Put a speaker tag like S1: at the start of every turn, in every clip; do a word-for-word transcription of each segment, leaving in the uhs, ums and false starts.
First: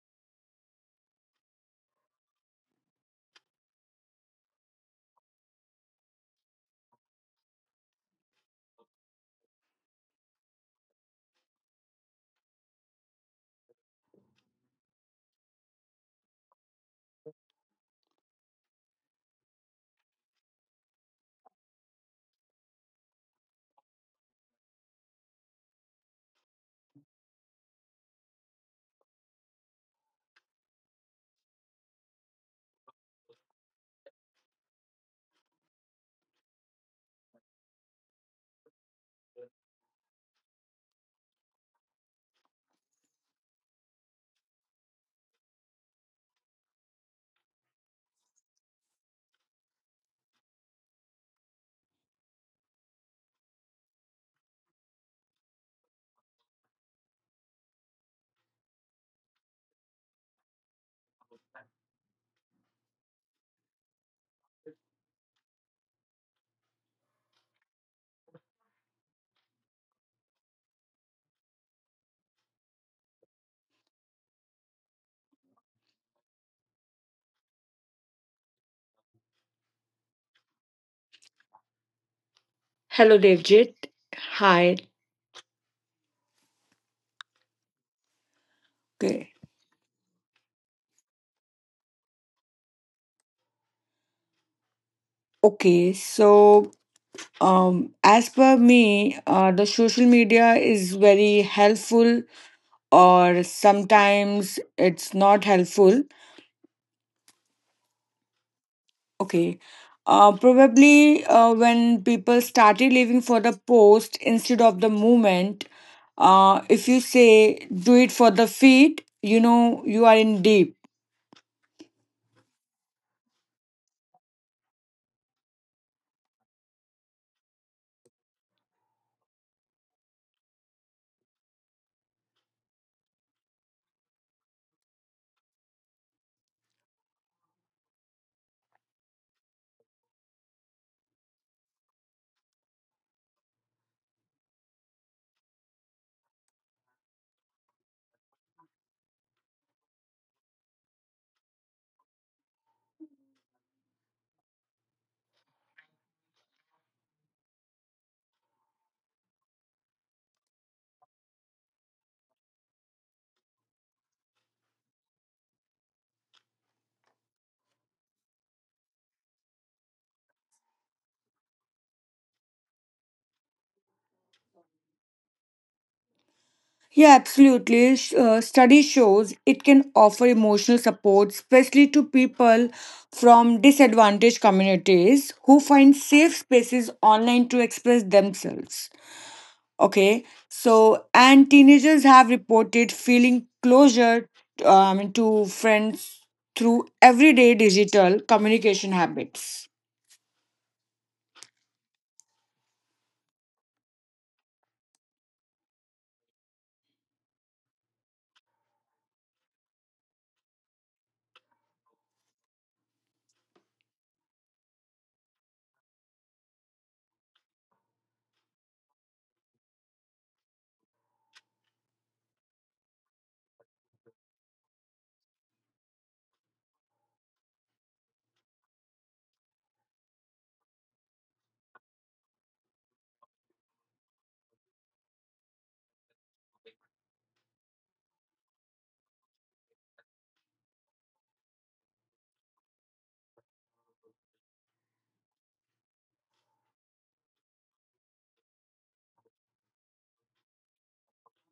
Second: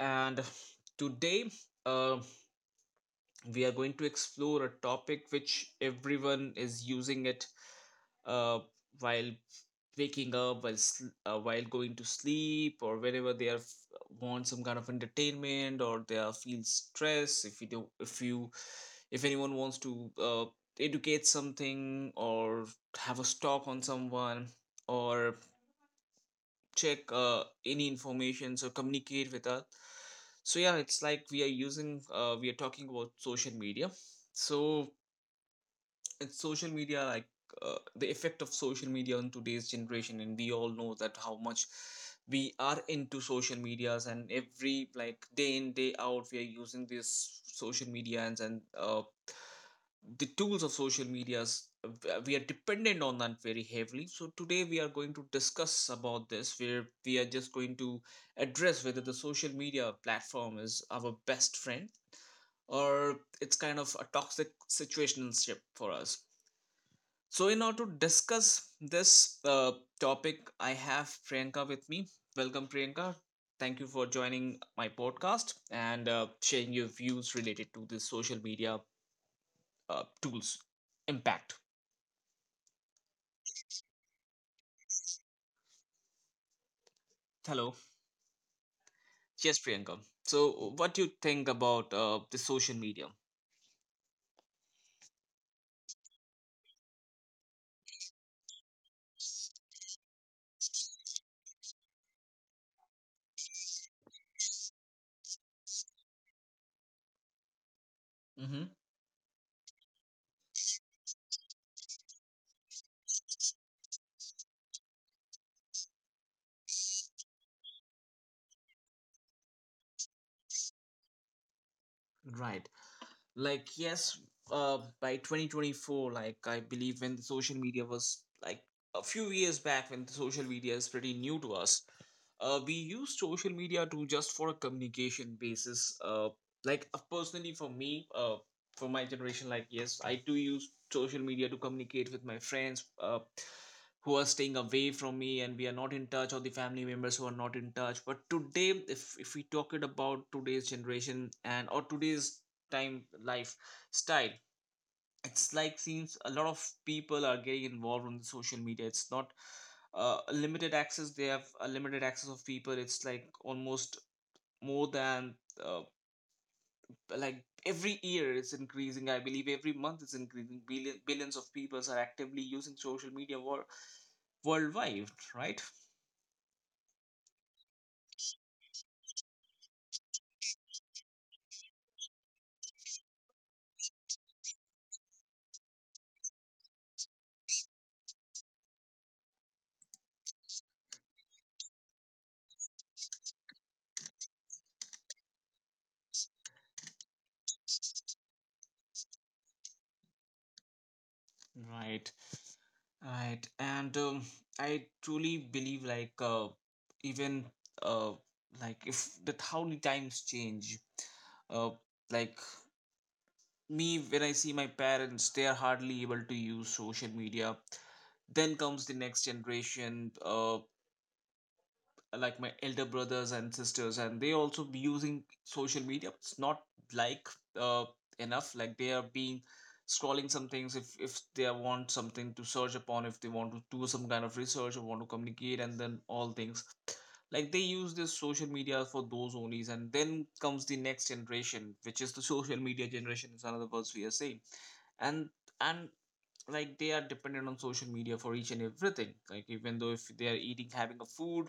S1: And today, uh, we are going to explore a topic which everyone is using it uh, while waking up, while sl- uh, while going to sleep, or whenever they are f- want some kind of entertainment, or they are feel stress. If you do, if you, if anyone wants to uh, educate something or have a stock on someone, or check uh, any information or communicate with us, so yeah, it's like we are using uh, we are talking about social media. So and social media, like uh, the effect of social media on today's generation, and we all know that how much we are into social medias, and every like day in day out we are using this social media, and, and uh, the tools of social medias, uh, we are dependent on that very heavily. So today we are going to discuss about this, where we are just going to address whether the social media platform is our best friend or it's kind of a toxic situationship for us. So, in order to discuss this uh, topic, I have Priyanka with me. Welcome, Priyanka. Thank you for joining my podcast and uh, sharing your views related to the social media uh, tools impact.
S2: Hello, Devjit. Hi.
S1: Hello.
S2: Okay.
S1: Yes, Priyanka. So, what do you think about uh, the social media?
S2: Okay. So, um, as per me, uh, the social media is very helpful, or sometimes it's not helpful.
S1: Mm-hmm.
S2: Okay. Uh, probably uh, when people started living for the post instead of the movement, uh, if you say do it for the feed, you know you are in deep.
S1: Right. Like, yes, uh, by twenty twenty-four, like I believe, when the social media was like a few years back, when the social media is pretty new to us, uh, we use social media to just for a communication basis, uh, like uh, personally for me, uh, for my generation, like yes, I do use social media to communicate with my friends uh, who are staying away from me, and we are not in touch, or the family members who are not in touch. But today, if, if we talk it about today's generation and or today's time lifestyle, it's like seems a lot of people are getting involved on the social media. It's not uh, limited access, they have a limited access of people. It's like almost more than, uh, like every year it's increasing, I believe every month it's increasing. Billion, billions of people are actively using social media wor- worldwide, right.
S2: Yeah, absolutely. Sh- Uh, study shows it can offer emotional support, especially to people from disadvantaged communities who find safe spaces online to express themselves. Okay, so and teenagers have reported feeling closure um, to friends through everyday digital communication habits.
S1: Right. Right. And um, I truly believe like uh, even, uh, like if that how the times change, uh, like me, when I see my parents, they are hardly able to use social media. Then comes the next generation. Uh, like my elder brothers and sisters, and they also be using social media. It's not like uh, enough, like they are being scrolling some things, if if they want something to search upon, if they want to do some kind of research or want to communicate, and then all things, like they use this social media for those only. And then comes the next generation, which is the social media generation, is another words we are saying. And and like they are dependent on social media for each and everything, like even though if they are eating having a food,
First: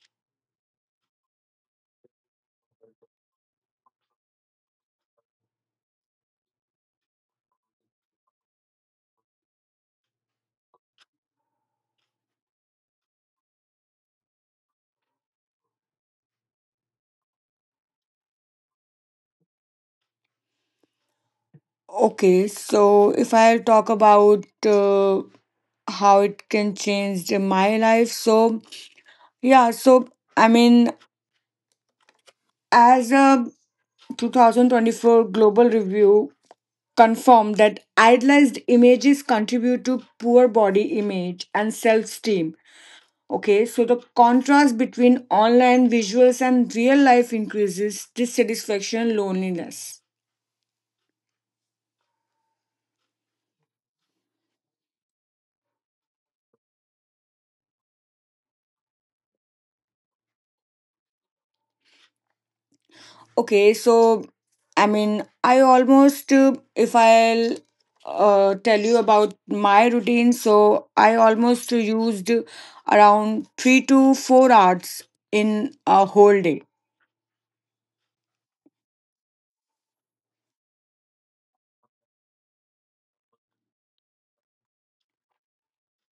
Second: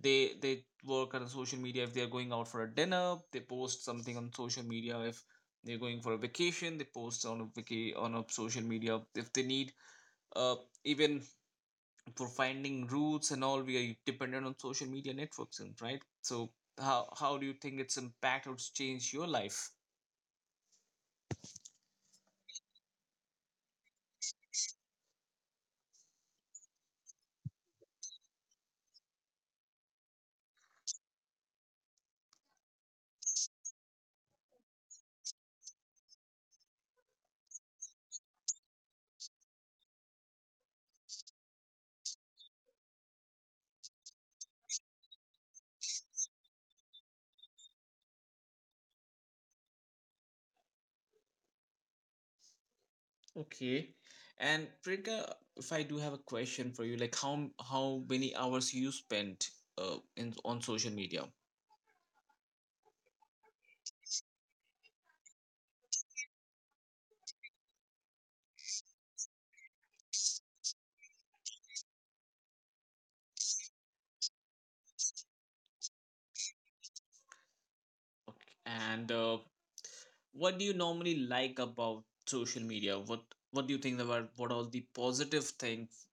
S1: they they work on social media, if they're going out for a dinner they post something on social media, if they're going for a vacation they post on a vaca- on a social media, if they need, uh even for finding routes and all, we are dependent on social media networks. And right, so how how do you think its impact, or it's changed your life?
S2: Okay, so if I talk about uh, how it can change the- my life, so yeah, so I mean, as a twenty twenty-four global review confirmed that idealized images contribute to poor body image and self esteem. Okay, so the contrast between online visuals and real life increases dissatisfaction, loneliness.
S1: Okay. And Priyanka, if I do have a question for you, like how how many hours you spent uh in on social media?
S2: Okay, so I mean, I almost, uh, if I'll uh, tell you about my routine, so I almost used around three to four hours in a whole day.
S1: Okay. And uh, what do you normally like about social media, what what do you think about, what are the positive things,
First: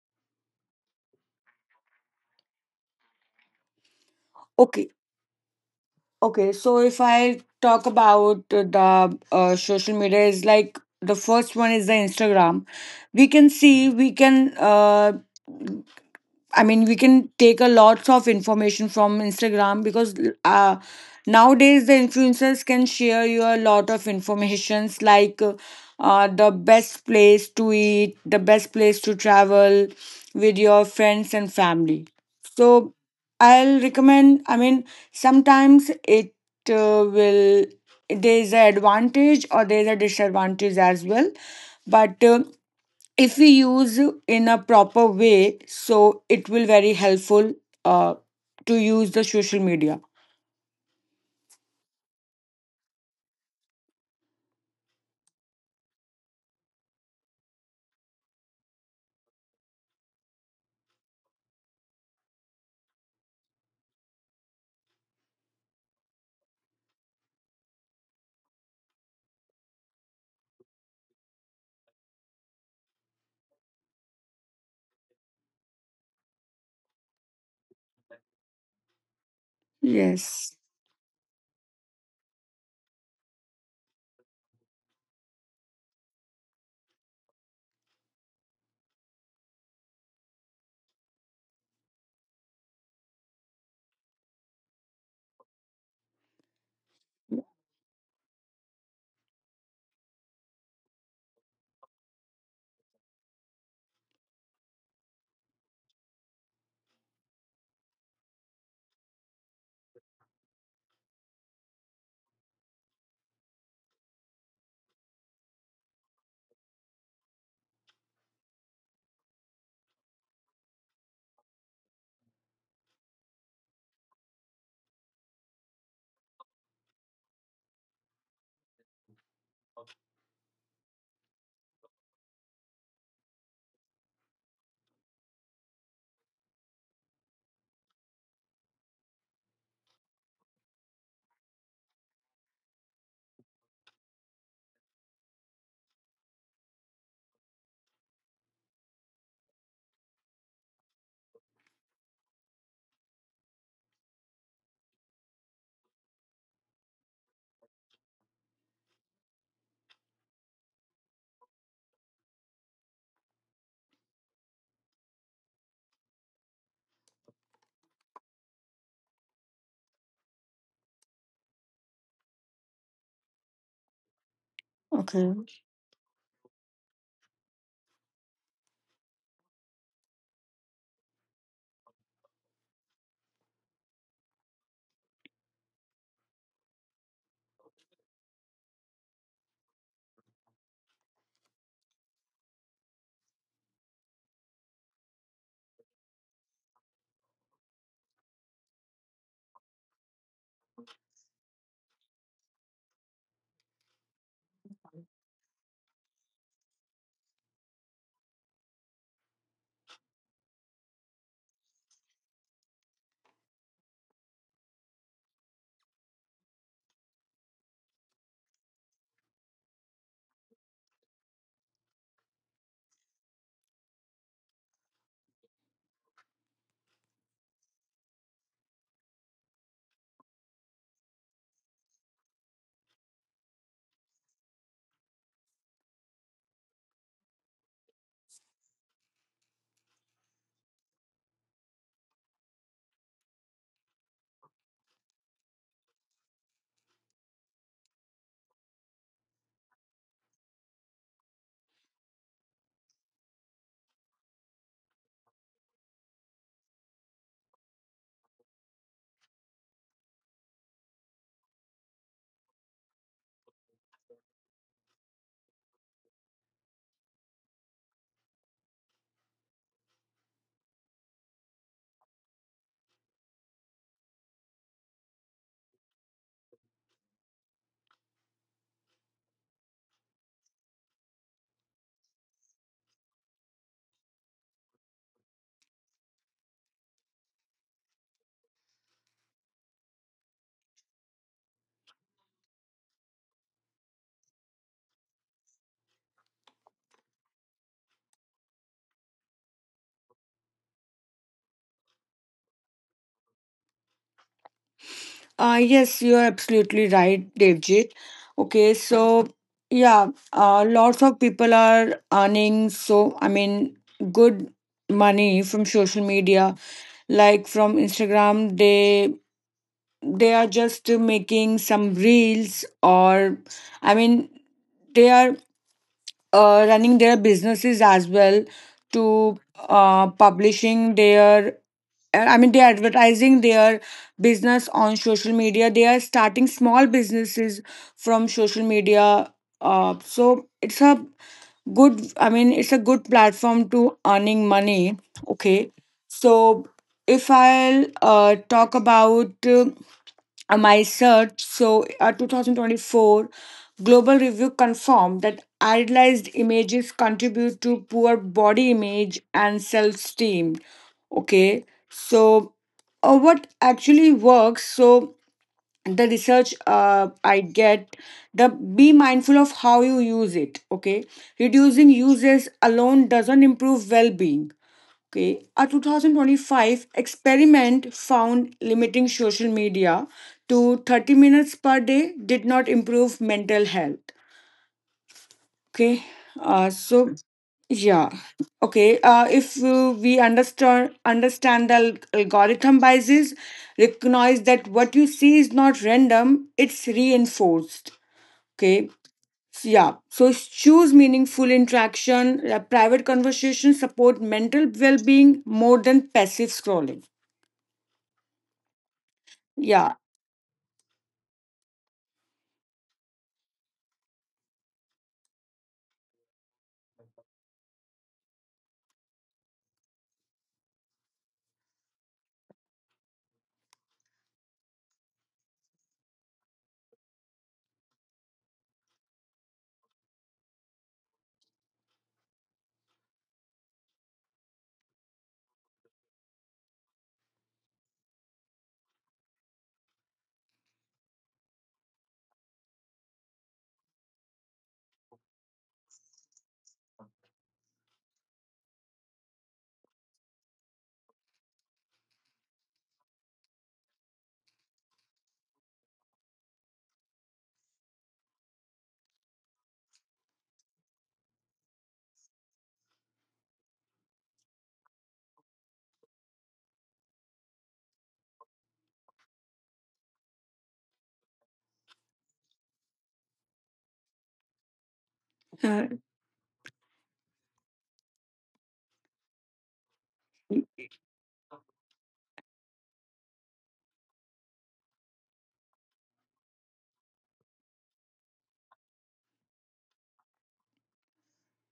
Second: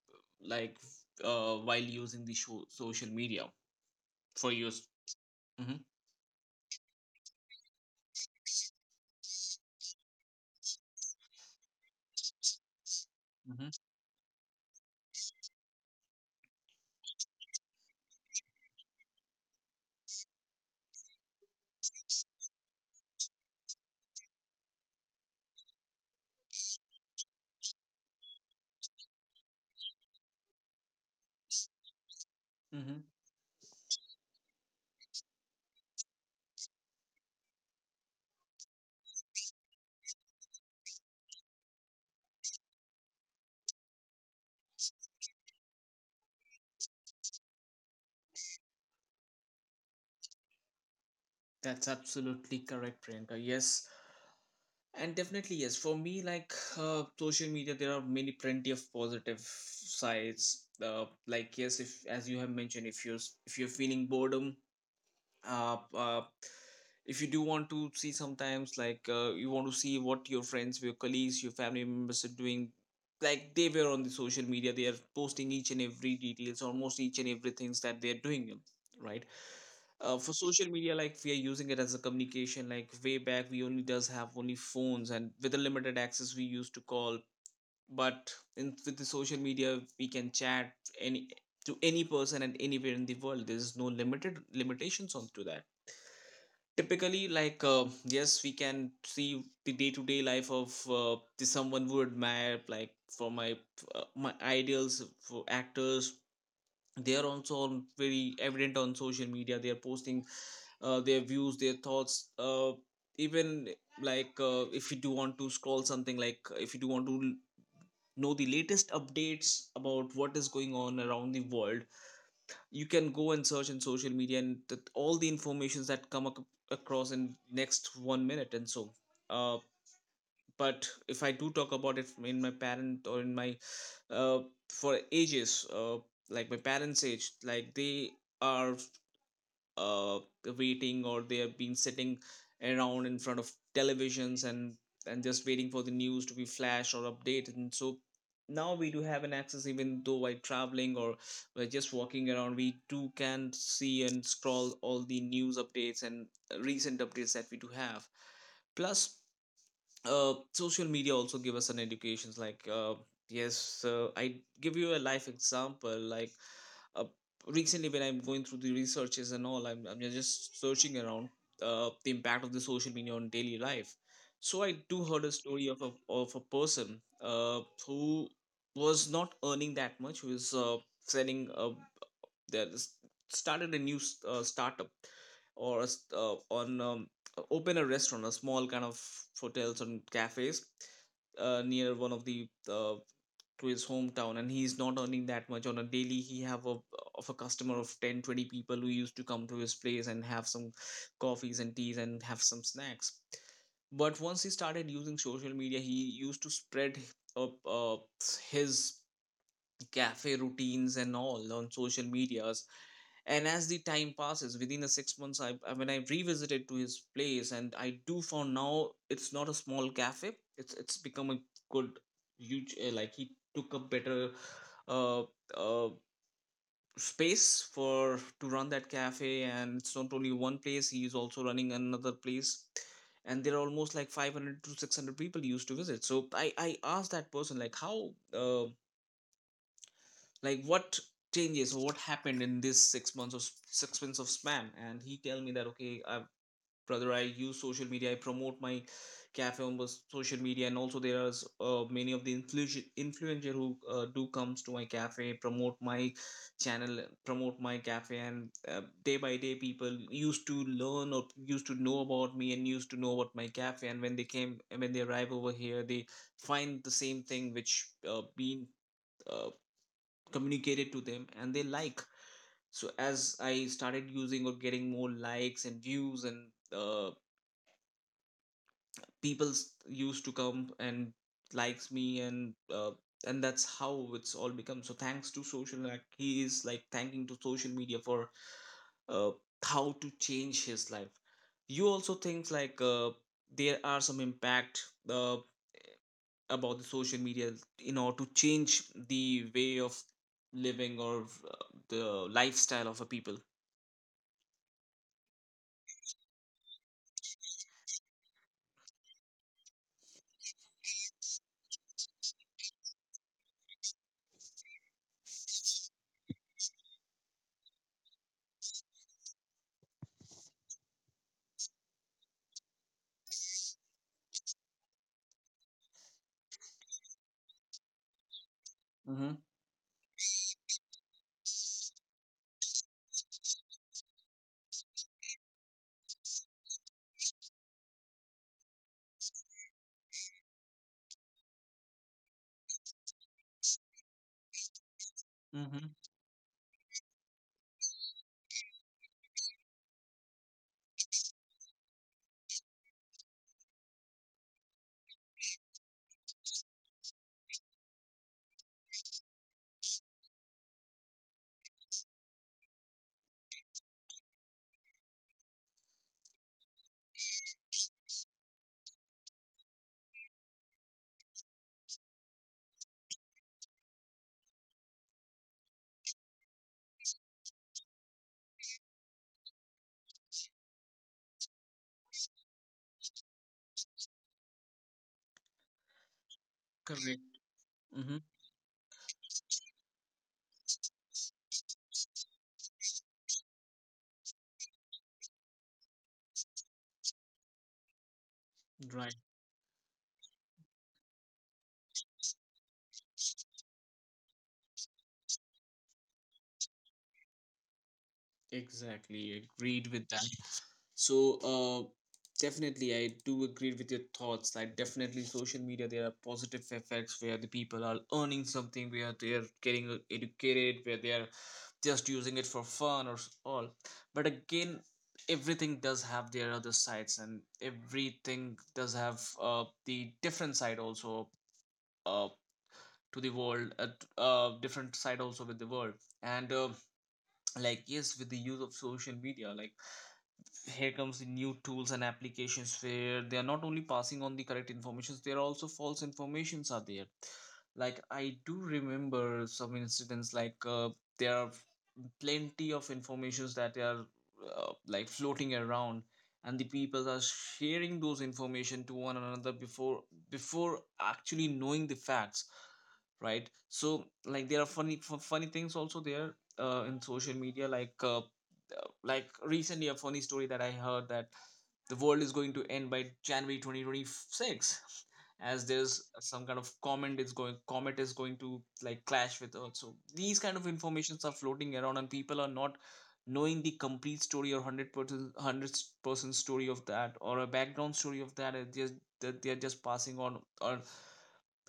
S1: like uh, while using the show, social media for use.
S2: Okay,
S1: Mm-hmm,
S2: okay, so if I talk about the uh, social media, is like the first one is the Instagram. We can
S1: mm-hmm,
S2: see, we can uh, I mean, we can take a lots of information from Instagram because uh, nowadays the influencers can share you a lot of informations like uh, the best place to eat, the best place to travel with your friends and family. So
S1: mm-hmm.
S2: I'll recommend. I mean, sometimes it uh, will there's an advantage or there's a disadvantage as well, but. Uh, if we use in a proper way so it will very helpful uh, to use the social media.
S1: That's absolutely correct, Priyanka, yes. And definitely yes for me, like, uh, social media, there are many plenty of positive sides, uh, like yes, if as you have mentioned, if you're s- if you're feeling boredom, uh, uh, if you do want to see sometimes, like uh, you want to see what your friends, your colleagues, your family members are doing, like they were on the social media, they are posting each and every details, almost each and every things that they're doing, right. uh, for
S2: Yes.
S1: social media, like we are using it as a communication, like way back we only does have only phones, and with a limited access we used to call. But in with the social media we can chat any to any person and anywhere in the world, there's no limited limitations on to that. Typically like uh, yes, we can see the day-to-day life of uh, the someone who admire, like for my uh, my ideals for actors. They are also on very evident on social media, they are posting uh, their views, their thoughts, uh, even, like uh, if you do want to scroll something, like if you do want to know the latest updates about what is going on around the world, you can go and search in social media, and th- all the informations that come ac- across in next one minute and so, uh, but if I do talk about it in my parent or in my, uh, for ages, uh, like my parents age, like they are uh waiting, or they have been sitting around in front of televisions, and and just waiting for the news to be flashed or updated. And so now we do have an access, even though while traveling or by just walking around, we too can see and scroll all the news updates and recent updates that we do have. Plus uh, social media also give us an educations, like uh, yes, uh, I give you a life example, like uh, recently when I'm going through the researches and all, i'm, I'm just searching around uh, the impact of the social media on daily life. So I do heard a
S2: Okay.
S1: story of a, of a person, uh, who was not earning that much, who is uh, selling, uh, that started a new s- uh, startup, or a s- uh, on um, uh, open a restaurant, a small kind of hotels and cafes uh, near one of the, uh, to his hometown. And he's not earning that much on a daily, he have a of a customer of ten twenty people who used to come to his place and have some coffees and teas and have some snacks. But once he started using social media, he used to spread up uh, his cafe routines and all on social medias. And as the time passes, within the six months, I, I when I revisited to his place, and I do found now it's not a small cafe, it's it's become a good huge, uh, like he took a better, uh, uh, space for to run that cafe. And it's not only one place, he is also running another place, and there are almost like five hundred to six hundred people used to visit. So i i asked that person, like how, uh, like what changes or what happened in this six months of six months of span. And he tell me that, okay, I, brother, I use social media, I promote my cafe on those social media. And also there are uh, many of the influ- influencer who uh, do comes to my cafe, promote my channel, promote my cafe. And uh, day by day people used to learn or used to know about me and used to know about my cafe, and when they came, when they arrive over here, they find the same thing which uh, been uh, communicated to them, and they like. So as I started using or getting more likes and views, and uh, people s- used to come and likes me, and uh, and that's how it's all become. So thanks to social, like he is like thanking to social media for uh, how to change his life. You also think like uh, there are some impact uh, about the social media in order to change the way of living, or uh, the lifestyle of a people.
S2: Uh, yes, you are absolutely right, Devjit. Okay, so yeah, uh, lots of people are earning so, I mean, good money from social media, like from Instagram. They they are just making some reels, or I mean, they are uh, running their businesses as well
S1: Mm-hmm.
S2: to uh, publishing their uh, I mean, they're advertising their business on social media. They are starting small businesses from social media. Uh, so it's a good, I mean, it's a good platform to earning money. Okay.
S1: Mm-hmm.
S2: So if I'll uh, talk about uh, my search, so uh, twenty twenty-four global review confirmed that idealized images contribute to poor body image and self esteem. Okay, so uh, what actually works? So, the research uh, I get the be mindful of how you use it. Okay, reducing uses alone doesn't improve well being. Okay, a twenty twenty-five experiment found limiting social media to thirty minutes per day did not improve mental health. Okay. Uh, so
S1: Correct.
S2: yeah.
S1: Mm-hmm.
S2: Okay. Uh, if uh, we understand understand the al- algorithm biases, recognize that what you see is not random; it's reinforced. Okay.
S1: Right.
S2: So, yeah. So choose meaningful interaction. Uh, private conversations support mental well-being more than passive scrolling.
S1: Exactly. Agreed
S2: Yeah.
S1: with that. So, uh, definitely, I do agree with your thoughts. Like, definitely, social media, there are positive effects where the people are earning something, where they're getting uh, educated, where they're just using it for fun, or s- all. But again, everything does have their other sides, and everything does have uh, the different side also, uh, to the world, uh, t- uh, different side also with the world. And uh, like yes with the use of social media, like here comes the new tools and applications where they are not only passing on the correct informations, there are also false informations are there. Like I do remember some incidents like uh, there are plenty of informations that are uh, like floating around, and the people are sharing those information to one another before before actually knowing the facts, right? So like there are funny f- funny things also there uh, in social media like uh, uh, like recently a funny story that I heard, that the world is going to end by January two thousand twenty-six, as
S2: Uh,
S1: there's some kind of comet is going comet is going to like clash with earth. So these kind of informations are floating around, and people are not knowing the complete story, or a hundred percent a hundred percent story of that, or a background story of that, and just that they're just passing on or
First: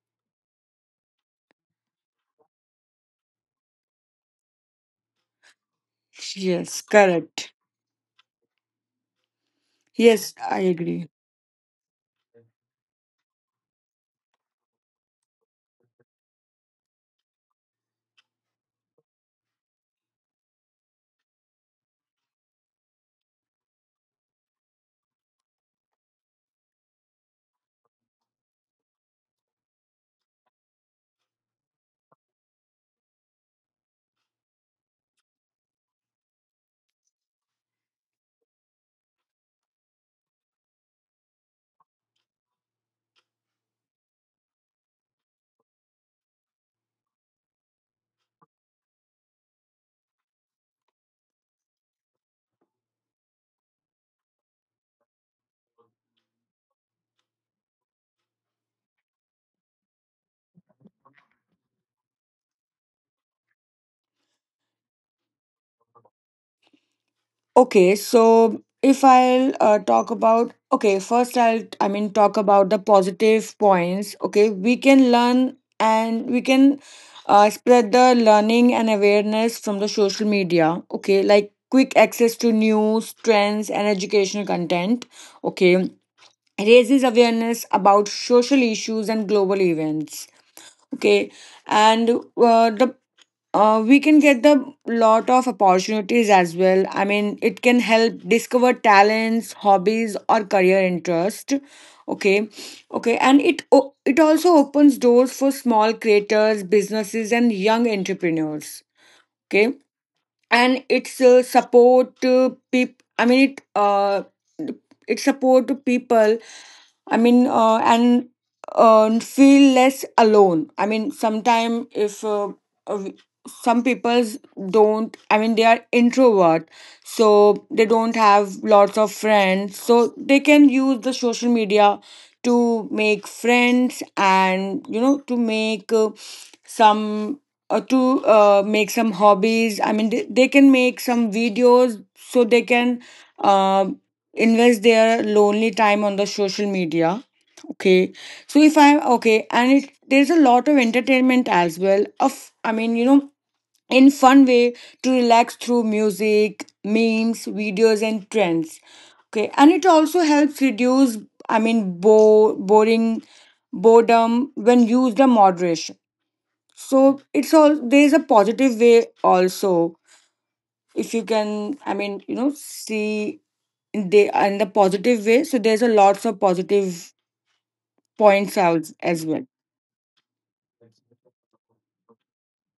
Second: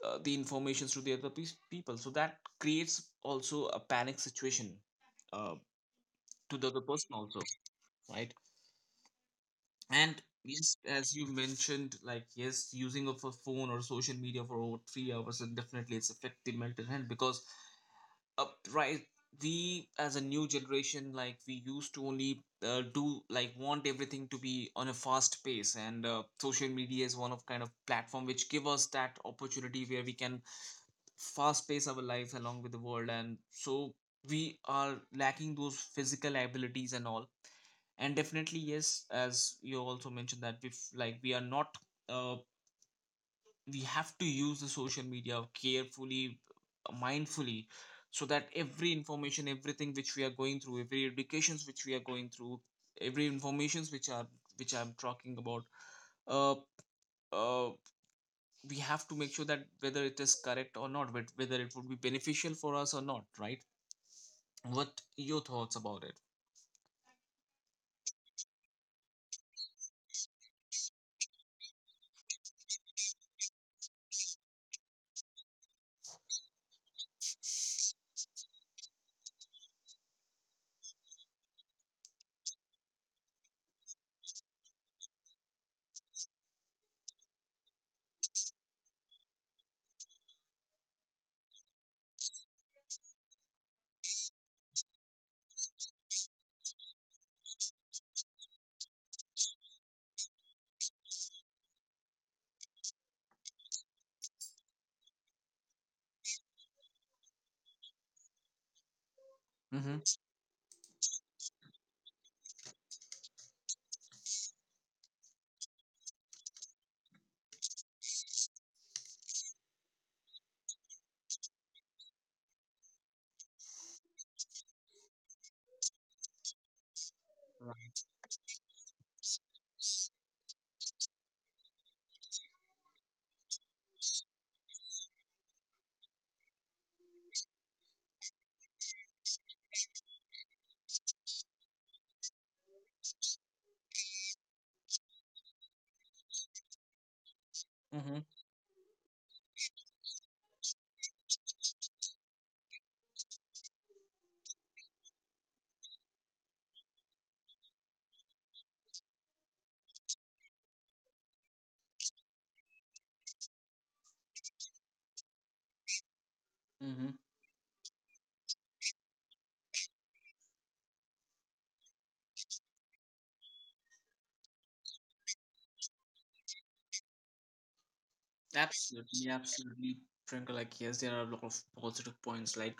S1: uh, the informations to the other peo- people, so that creates also a panic situation uh, to the other
S2: yes.
S1: person also,
S2: Correct.
S1: right? And
S2: Yes, I
S1: yes,
S2: agree.
S1: as you mentioned, like yes, using of a phone or social media for over three hours, and definitely it's affecting mental health because upright we as a new generation, like we used to only uh, do, like want everything to be on a fast pace, and uh, social media is one of kind of platform which give us that opportunity where we can fast pace our lives along with the world, and so we are lacking those physical abilities and all. And definitely yes, as you also mentioned, that if like we are not uh, we have to use the social media carefully, mindfully, so that every information, everything which we are going through, every educations which we are going through, every informations which are, which I'm talking about, uh, uh, we have to make sure that whether it is correct or not, but whether it would be beneficial for us or not, right? What your thoughts about it?
S2: Okay, so if I'll uh, talk about, okay, first I'll, I mean, talk about the positive points. Okay, we can learn and we can uh, spread the learning and awareness from the social media. Okay, like quick access to news, trends, and educational content. Okay, raises awareness about social issues and global events. Okay, and uh, the uh, we can get the lot of opportunities as well. I mean, it can help discover talents, hobbies, or career interest. Okay. okay and it o- it also opens doors for small creators, businesses, and young entrepreneurs. Okay,
S1: Mm-hmm.
S2: and it's uh, support uh, peop- I mean, it uh, it support people, I mean, uh, and uh, feel less alone. I mean, sometime if uh, uh, we- some people's don't, I mean, they are introvert, so they
S1: Right.
S2: don't have lots of friends, so they can use the social media to make friends and you know to make uh, some uh, to uh, make some hobbies. I mean, they, they can make some videos so they can uh, invest their lonely time on the social media. Okay,
S1: Mm-hmm.
S2: so if I'm okay, and it, there's a lot of entertainment as well. Of I mean, you know, in fun way to relax through music, memes, videos, and trends. Okay, and it also helps reduce. I mean, bo- boring boredom when used in moderation,
S1: Mm-hmm.
S2: so it's all there's a positive way also. If you can, I mean, you know, see in the in the positive way. So there's a lots of positive points out as
S1: Absolutely,
S2: well.
S1: absolutely, Priyanka. Like, yes, there are a lot of positive points. Like,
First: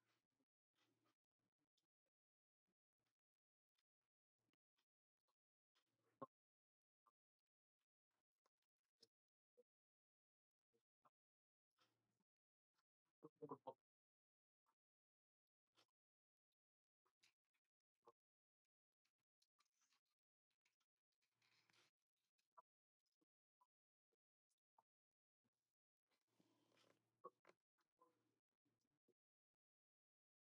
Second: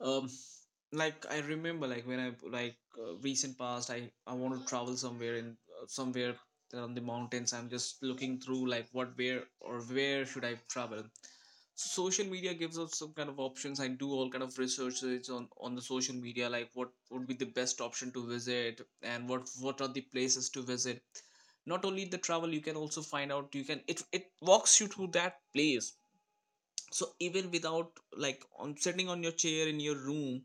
S1: um, like I remember, like when I like uh, recent past, i i want to travel somewhere in uh, somewhere on the mountains, I'm just looking through like what, where, or where should I travel, so social media gives us some kind of options. I do all kind of researches on on the social media, like what would be the best option to visit, and what what are the places to visit. Not only the travel, you can also find out, you can it it walks you to that place, so even without, like on sitting on your chair in your room,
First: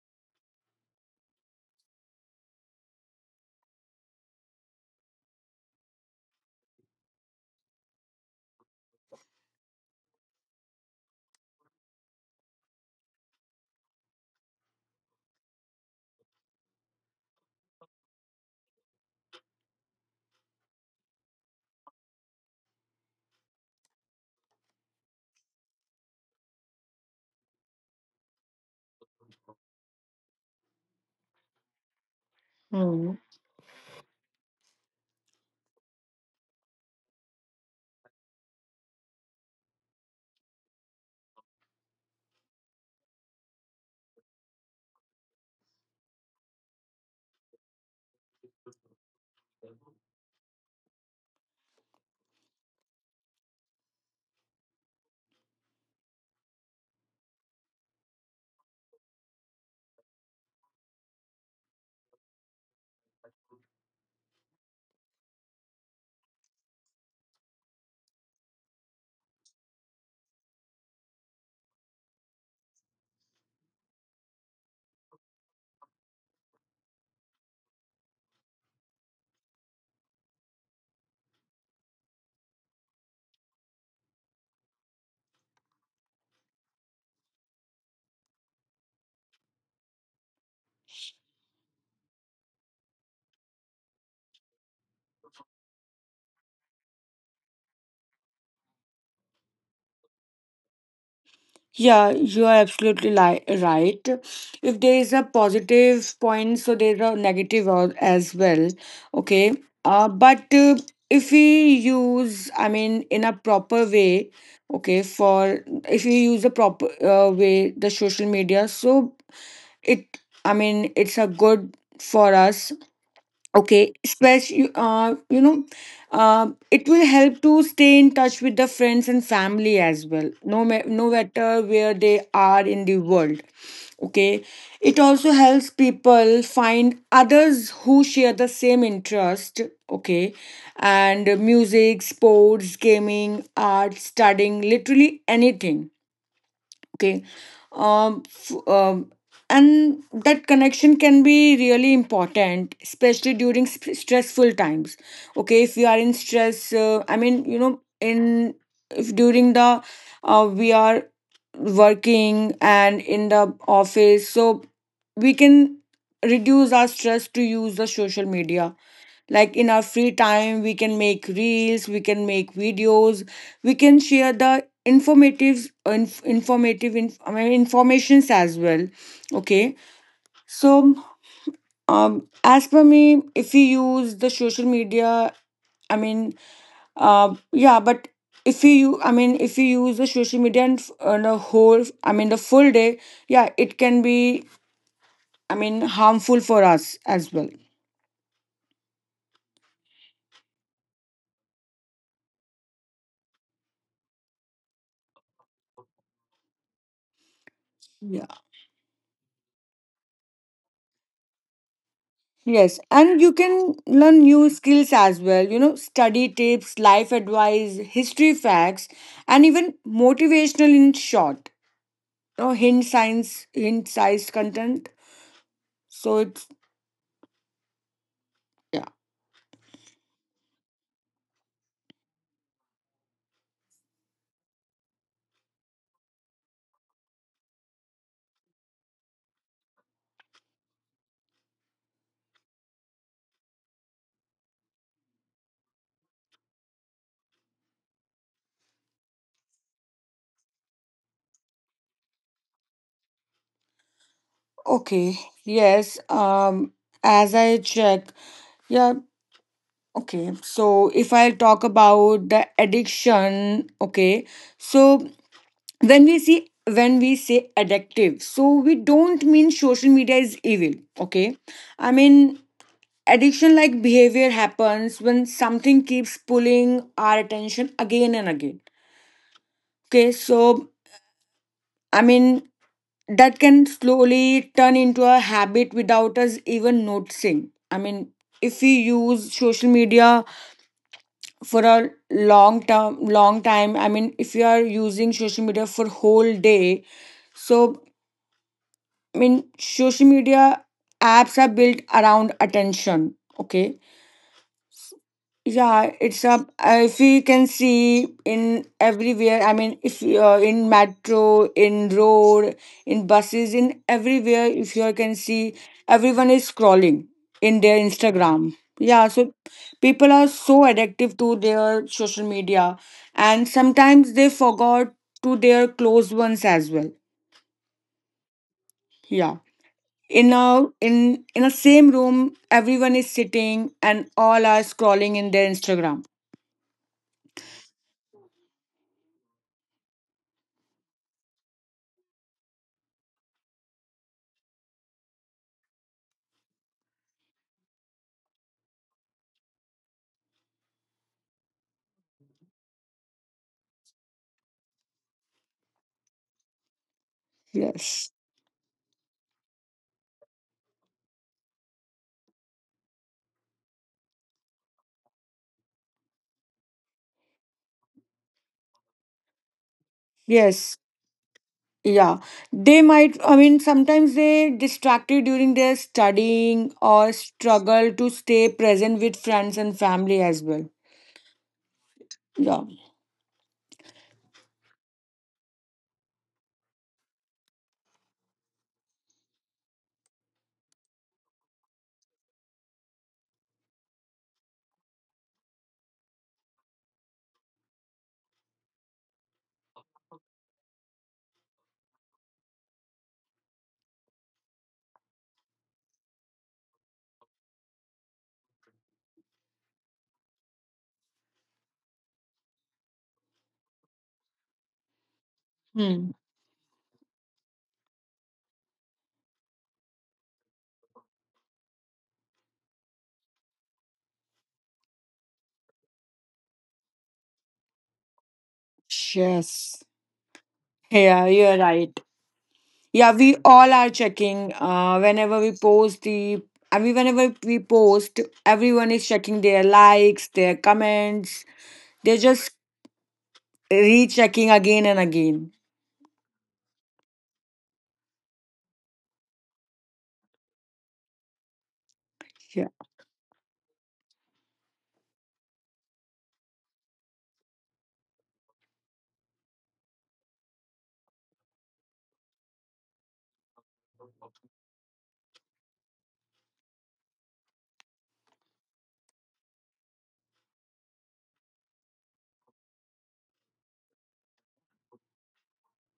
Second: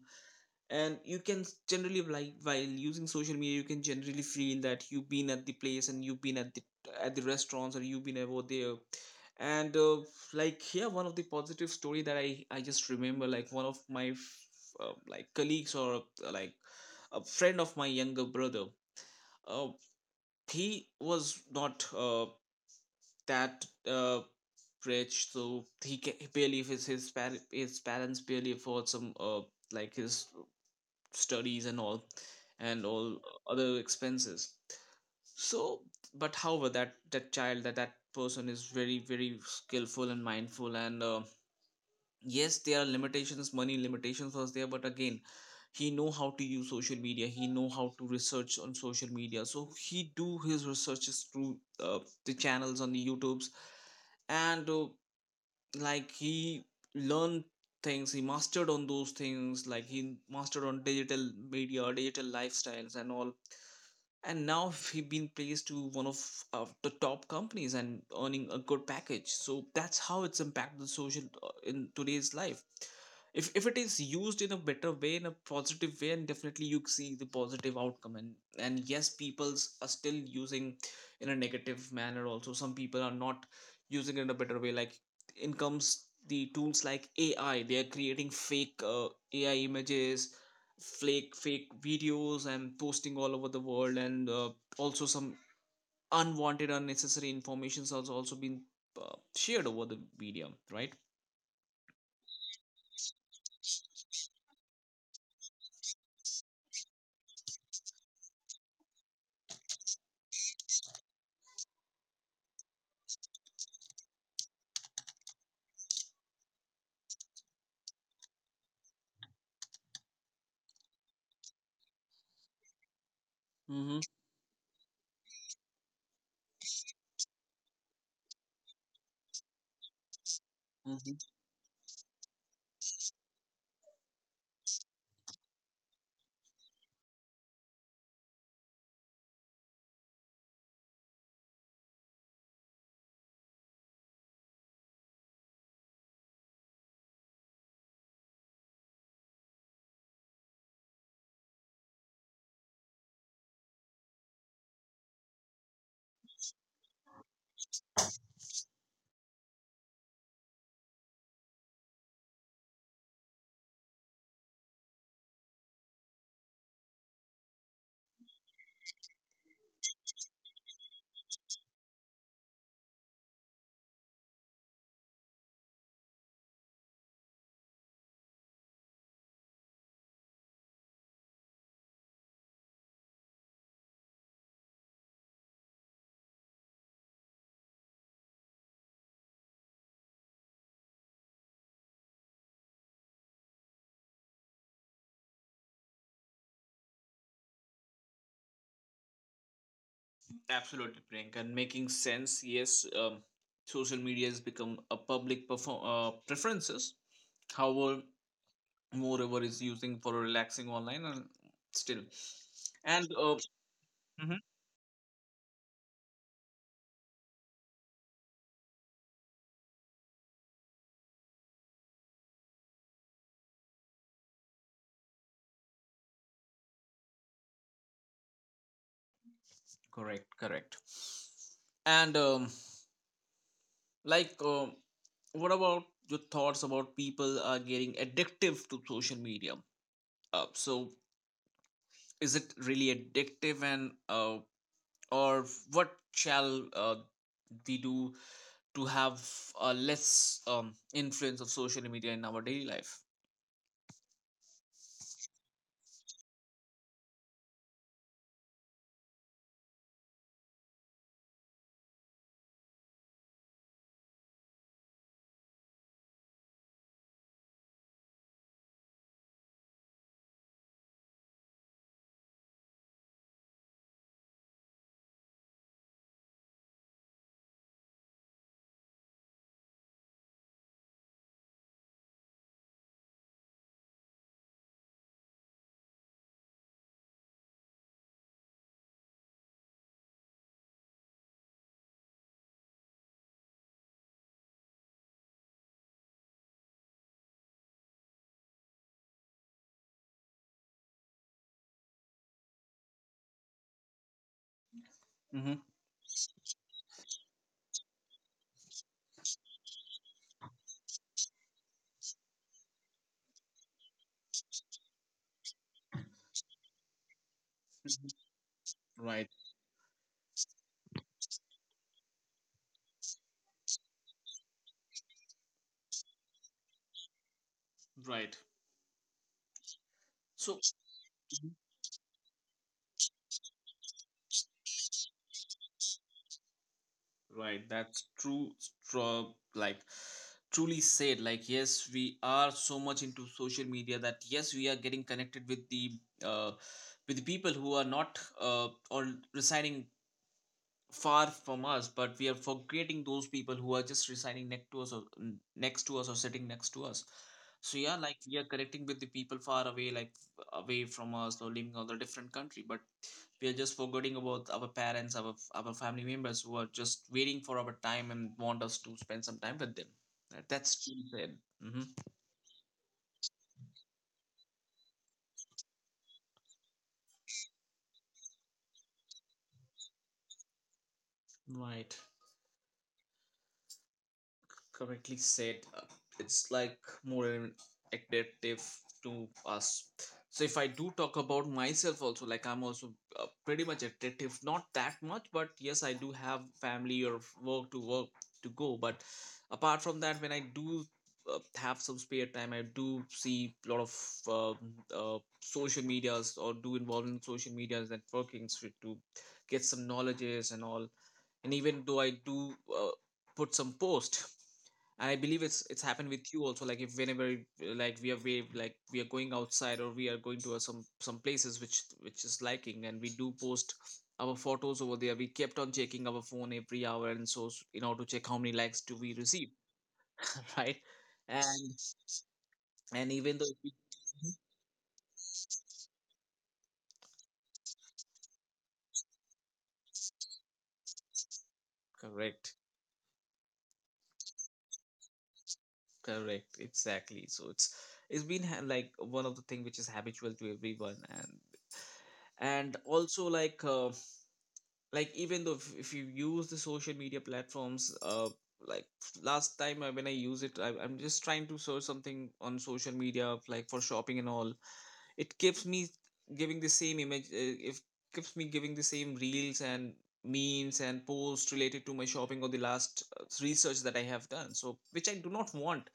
S1: and you can s- generally, like while using social media, you can generally feel that you've been at the place, and you've been at the at the restaurants, or you've been over there. And uh, like here one of the positive story that i i just remember, like one of my f- uh, like colleagues or uh, like a friend of my younger brother, uh, he was not uh, that uh, rich, so he, ca- he barely his his, par- his parents barely afford some uh, like his studies and all, and
S2: Hmm.
S1: all other expenses, so. But however, that that child that that person is very very skillful and mindful, and uh, yes, there are limitations, money limitations was there, but again, he know how to use social media, he know how to research on social media, so he do his researches through uh, the channels on the youtubes. And uh, like he learned things, he mastered on those things, like he mastered on digital media, digital lifestyles and all. And now he been placed to one of uh, the top companies and earning a good package, so that's how it's impacted the social uh, in today's life, if, if it is used in a better way, in a positive way, and definitely you see the positive outcome. And and yes people's are still using in a negative manner also, some people are not using it in a better way, like in comes the tools like A I. They are creating fake uh, A I images, fake fake videos, and posting all over the world. And uh, also some unwanted, unnecessary informations has also been uh, shared over the medium, right?
S2: Yeah, you are absolutely li right. If there is a positive point, so there's a negative al- as well. Okay. Uh, but uh, if we use, I mean, in a proper way, okay, for if you use a proper uh, way, the social media, so it, I mean it's a good for us. Okay,
S1: Mm-hmm.
S2: especially uh, you know, uh, it will help to stay in touch with the friends and family as well, no ma- no
S1: Mm-hmm.
S2: matter where they are in the world. Okay, it also helps people find others who share the same interest. Okay, and music, sports, gaming, art, studying, literally anything. Okay. um, f- um and that connection can be really important, especially during sp- stressful times. Okay, if we are in stress, uh, I mean, you know, in if during the uh, we are working and in the office, so we can reduce our stress to use the social media, like in our free time, we can make reels, we can make videos, we can share the informative, inf- informative inf- I mean, informations as well. Okay, so um, as per me, if we use the social media, I mean, uh, yeah, but if you, u- I mean, if you use the social media and f- on a whole, I mean, the full day, yeah, it can be, I mean, harmful for us as well.
S1: Absolutely, Priyanka. And making sense, yes. Um, social media has become a public perform uh, preferences. However,
S2: Yeah.
S1: moreover is using for relaxing online and still
S2: Yes,
S1: and
S2: and you
S1: uh,
S2: can learn
S1: mhm.
S2: new skills as well, you know, study tips, life advice, history facts, and even motivational in short, you know, hint science, hint size content. So it's, yeah,
S1: Correct, correct. And um, like, um, what about your thoughts about people are getting addictive to social media? Uh, so, is it really addictive, and uh, or what shall uh, we do to have uh, less um, influence of social media in our daily life?
S2: okay, yes, um, as I check, yeah, okay, so if I talk about the addiction, okay, so when we see when we say addictive, so we don't mean social media is evil. Okay, I mean, addiction like behavior happens when something keeps pulling our attention again and again. Okay, so I mean, that can slowly turn into a habit without us even noticing. I mean, if we use social media for a long term long time, I mean, if you are using social media for whole day, so I mean, social media apps are built around attention. Okay.
S1: Hmm.
S2: Yeah, it's a. If we can see in everywhere, I mean, if you uh, in metro, in road, in buses, in everywhere, if you can see, everyone is scrolling in their Instagram. Yeah,
S1: Right.
S2: so people are so addictive to their social media, and sometimes they forgot to their close ones as well.
S1: Right.
S2: Yeah. In
S1: So.
S2: a in in a same room everyone is sitting and all are scrolling in their Instagram.
S1: Right, that's true. Stru- like truly said. Like yes, we are so much into social media, that yes, we are getting connected with the uh, with the people who are not uh, or residing far from us, but we are forgetting those people who are just residing next to us, or n- next to us, or sitting next to us. So yeah,
S2: Yes.
S1: like we are connecting with the people far away, like away from us or living on a different country, but we are just forgetting about our parents, our our family members who are just waiting for our time and want us to spend some time with them. That- that's
S2: Yes.
S1: true said. Hmm.
S2: Yeah, they might, I mean, sometimes they distracted during their studying or struggle to stay present with friends and family as well.
S1: Right.
S2: Yeah.
S1: Correctly said, uh, it's like more an adaptive to us. So if I do talk about myself also, like I'm also uh, pretty much adaptive, not that much, but yes, I do have family or work to work to go, but apart from that, when I do uh, have some spare time, I do see a lot of um, uh, social medias, or do involve in social medias and workings to to get some knowledges and all. And even though I do uh, put some post, I believe it's it's
S2: Hmm.
S1: happened with you also. Like if whenever uh, like we are we like we are going outside, or we are going to uh, some some places which which is liking, and we do post our photos over there. We kept on checking our phone every hour and so s- in order to check how many likes do we receive,
S2: Yes.
S1: right?
S2: Yeah, you're
S1: And
S2: right. Yeah,
S1: and
S2: we
S1: even though
S2: all
S1: we,
S2: are
S1: Mhm.
S2: checking uh whenever we post the, I mean, whenever we post, everyone is checking their likes, their comments, they're just
S1: Correct,
S2: rechecking again and again.
S1: correct, exactly, so it's it's been ha- like one of the thing which is habitual to everyone. And
S2: Yeah.
S1: and also like uh, like even though if, if you use the social media platforms uh like last time I, when I use it, I, i'm just trying to search something on social media, like for shopping and all. It keeps me giving the same image, uh, if keeps me giving the same reels and memes and posts related to my shopping, or the last uh, research that I have done, so which I do not want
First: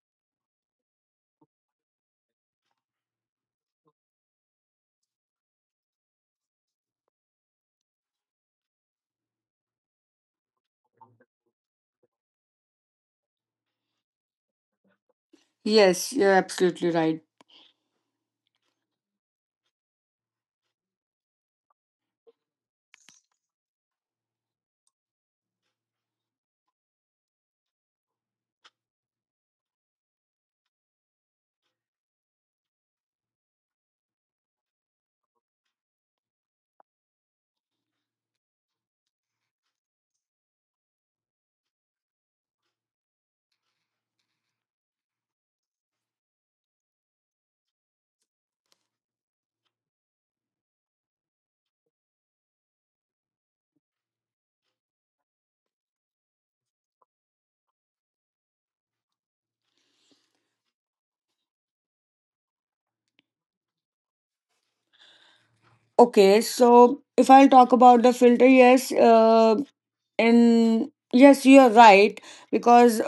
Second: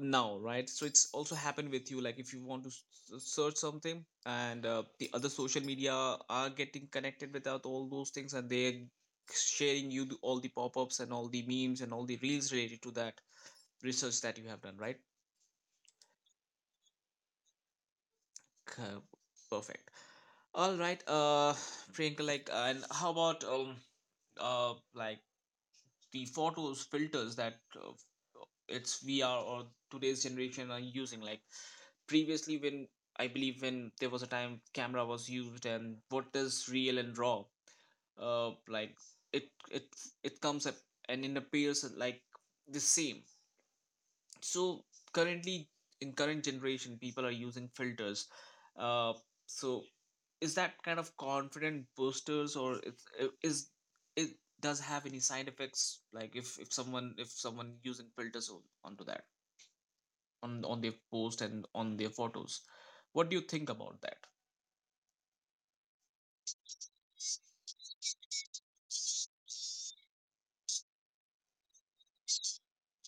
S1: now, right? So it's also happened with you, like if you want to s- s- search something, and uh, the other social media are getting connected without all those things, and they're sharing you the, all the pop-ups and all the memes and all the reels related to that research that you have done, right?
S2: Yes, you're absolutely right.
S1: Okay, perfect. All right, uh, Priyanka, like, and how about um, uh, like the photos filters that uh, it's V R or today's generation are using? Like previously, when I believe when there was a time camera was used, and what is real and raw? Uh, like it it it comes up and it appears like the same. So currently, in current generation, people are using filters. Uh, so is that kind of confident boosters, or it's, is, it does have any side effects, like if if someone if someone using filters on, onto that, on on their post and on their photos, what do you think about that?
S2: Okay, so if I'll talk about the filter, yes, uh, and yes you are right, because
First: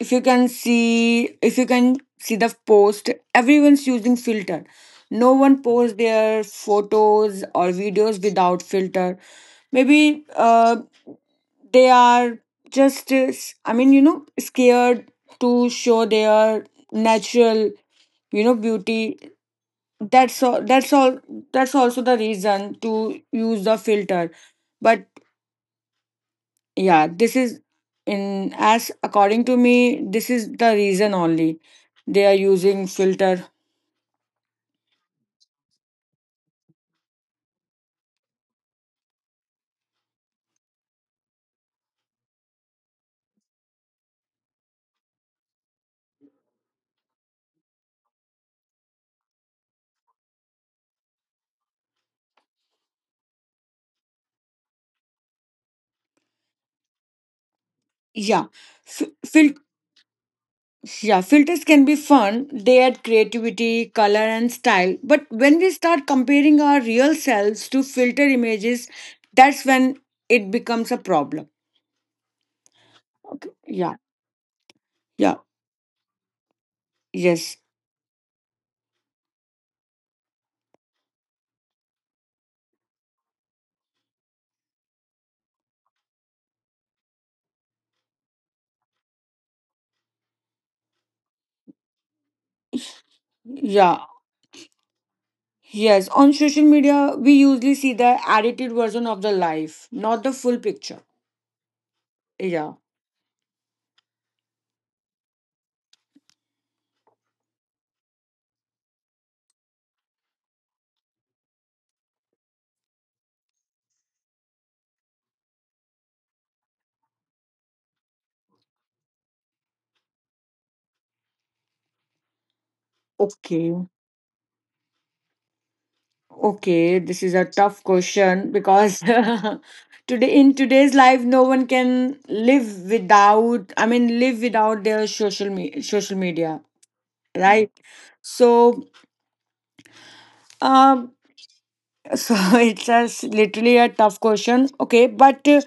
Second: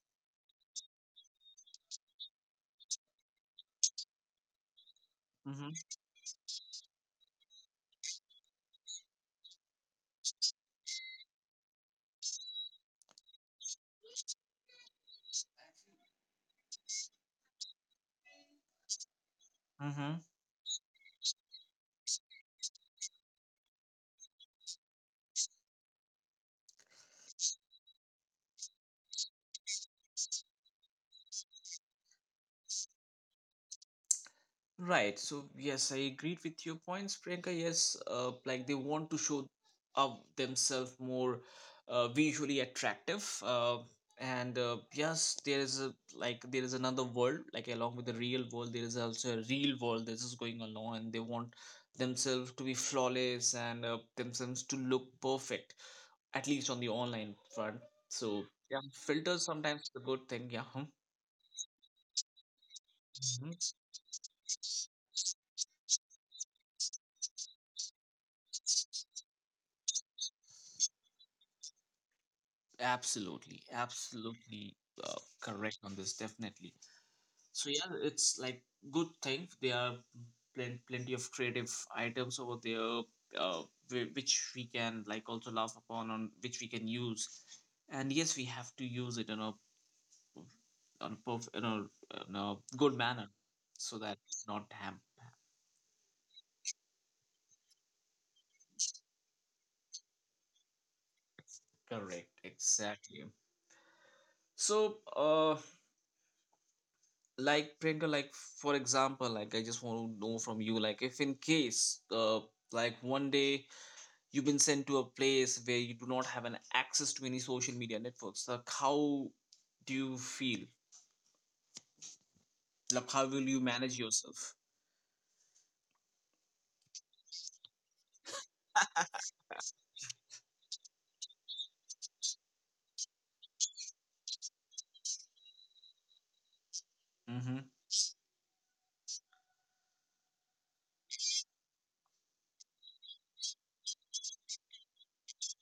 S2: if you can see, if you can see the post everyone's using filter. No one posts their photos or videos without filter. Maybe uh, they are just uh, s- I mean, you know, scared to show their natural, you know, beauty.
S1: Mm-hmm.
S2: That's all that's all, that's also the reason to use the filter. But yeah, this is in, as according to me, this is the reason only they are using filter.
S1: Right. So yes, I agreed with your points, Priyanka. Yes, uh, like they want to show up themselves more uh, visually attractive. Uh, and uh, yes, there is a like there is another world, like along with the real world, there is also a real world that is going along, and they want themselves to be flawless and uh, themselves to look perfect, at least on the online front. So
S2: Yeah.
S1: yeah,
S2: F-
S1: filters
S2: fil-
S1: sometimes is a good thing. Yeah. Hmm?
S2: yeah, filters can be fun, they add
S1: Mm-hmm.
S2: creativity, color, and style, but when we start comparing our real selves to filter images, that's when it becomes a problem. Okay.
S1: Absolutely,
S2: Yeah.
S1: absolutely uh,
S2: Yeah.
S1: correct on this, definitely.
S2: Yes.
S1: So yeah, it's like good thing, there are plen- plenty of creative items over there, uh, whi- which we can like also laugh upon on, which we can use. And yes, we have to use it in a on a perf- in a, in a good manner, so
S2: Yeah.
S1: that it's not ham.
S2: Yes, on social media we usually see the edited version of the life, not the full picture.
S1: Correct,
S2: Yeah.
S1: exactly. So, uh, like Priyanka, like for example, like I just want to know from you, like if in case, uh, like one day you've been sent to a place where you do not have an access to any social media networks, like how do you feel? Like how will you
S2: Okay.
S1: manage yourself?
S2: Okay, this is a tough question because today in today's life, no one can live without. I mean, live without their social me- social media, right?
S1: Mm-hmm.
S2: So, um, so it's a, s- literally a tough question. Okay, but uh,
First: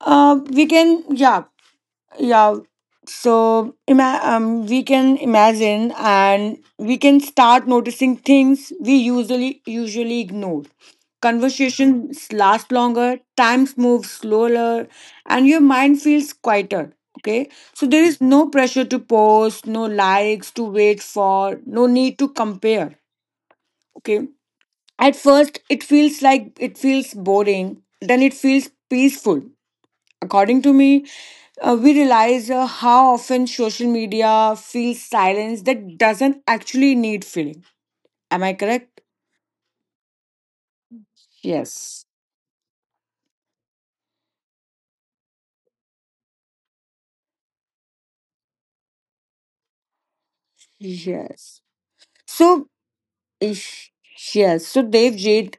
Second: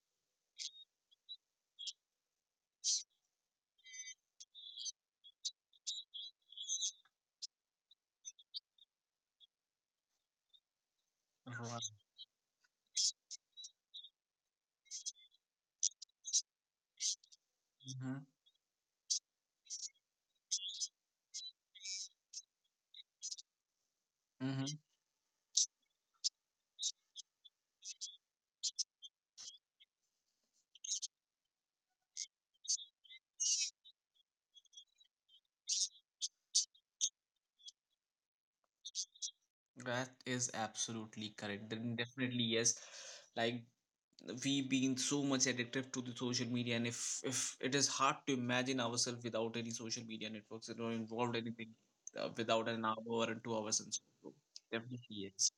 S2: uh, we can, yeah. Yeah, so ima- um, we can imagine and we can start noticing things we usually usually ignore. Conversations last longer, times move slower, and your mind feels quieter. Okay, so there
S1: Mm-hmm.
S2: is no pressure to post, no likes to wait for, no need to compare. Okay,
S1: Mm-hmm.
S2: at first it feels like it feels boring, then it feels peaceful. According to me, uh, we realize uh, how often social media feels silence that doesn't actually need feeling. Am I correct?
S1: That is absolutely correct. Then
S2: Yes.
S1: definitely yes. Like we being so much addictive to the social media, and if if it is hard to imagine ourselves without any social media networks, that don't involve
S2: Yes.
S1: anything uh,
S2: So,
S1: without an hour or two hours
S2: ish-
S1: and so on.
S2: yes. So, Dev
S1: Definitely yes.
S2: Jade,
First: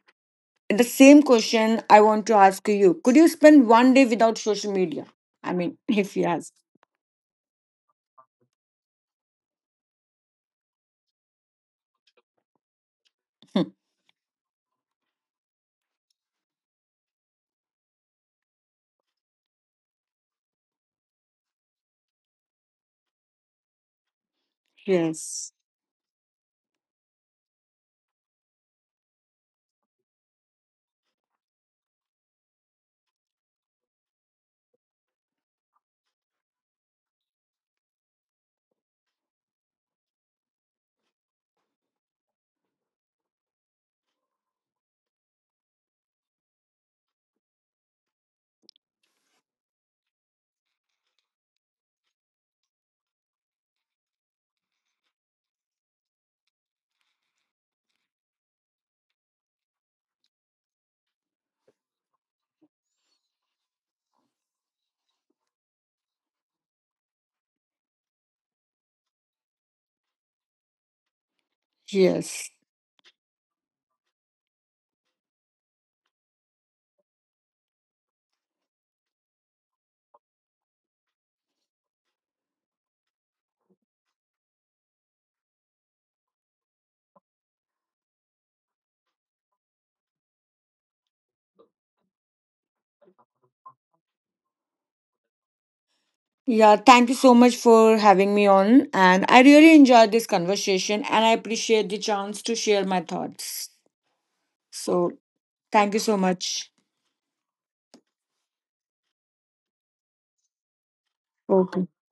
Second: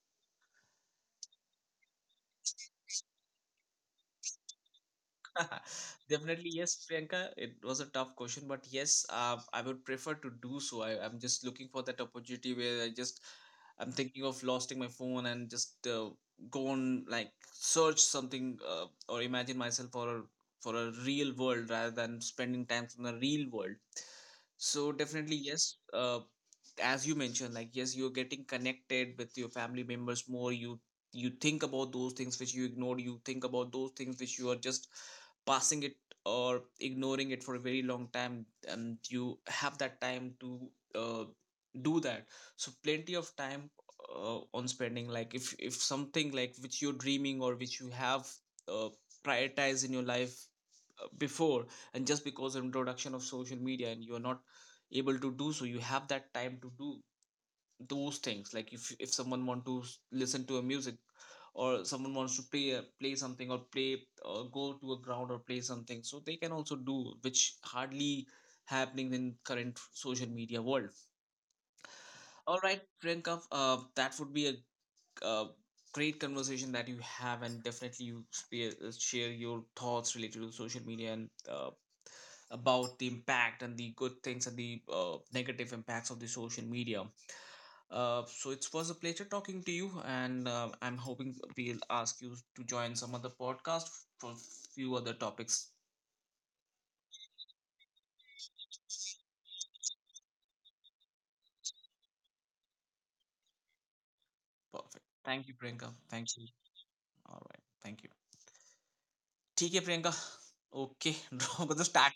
S2: the same question I want to ask you. Could you spend one day without social media? I mean, if
S1: Definitely
S2: yes.
S1: yes, Priyanka. It was a tough question, but yes, uh, I would prefer to do so. I, I'm just looking for that opportunity where i just i'm thinking of losing my phone and just uh, go on like search something, uh, or imagine myself for a for a real world rather than spending time in the real world. So definitely
S2: yes.
S1: yes. Uh, as you mentioned, like yes, you're getting connected with your family members more. You you think about those things which you ignored. You think about those things which you are just passing it or ignoring it for a very long time, and you have that time to uh, do that. So plenty of time uh, on spending, like if if something, like which you're dreaming, or which you have uh, prioritized in your life uh, before, and just because of introduction of social media, and you're not able to do so, you have that time to do those things. Like if if someone want to s- listen to a music, or someone wants to play a, play something, or play or go to a ground or play something, so they can also do, which hardly happening in current social media world.
S2: Yes.
S1: All right, Priyanka, uh, that would be a uh, great conversation that you have, and definitely you spare, uh, share your thoughts related to social media, and uh, about the impact and the good things and the uh, negative impacts of the social media. Uh, so it was a pleasure talking to you, and uh, I'm hoping we'll ask you to join some other podcast for few other topics.
S2: Yeah, thank you so much for having me on. And I really enjoyed this conversation and I appreciate the chance to share my thoughts.
S1: Perfect.
S2: So
S1: Thank you, Priyanka.
S2: thank you so
S1: Thank you.
S2: much.
S1: All right. Thank you. ठीक है, Priyanka. Okay, देखो तो
S2: Okay.
S1: Starting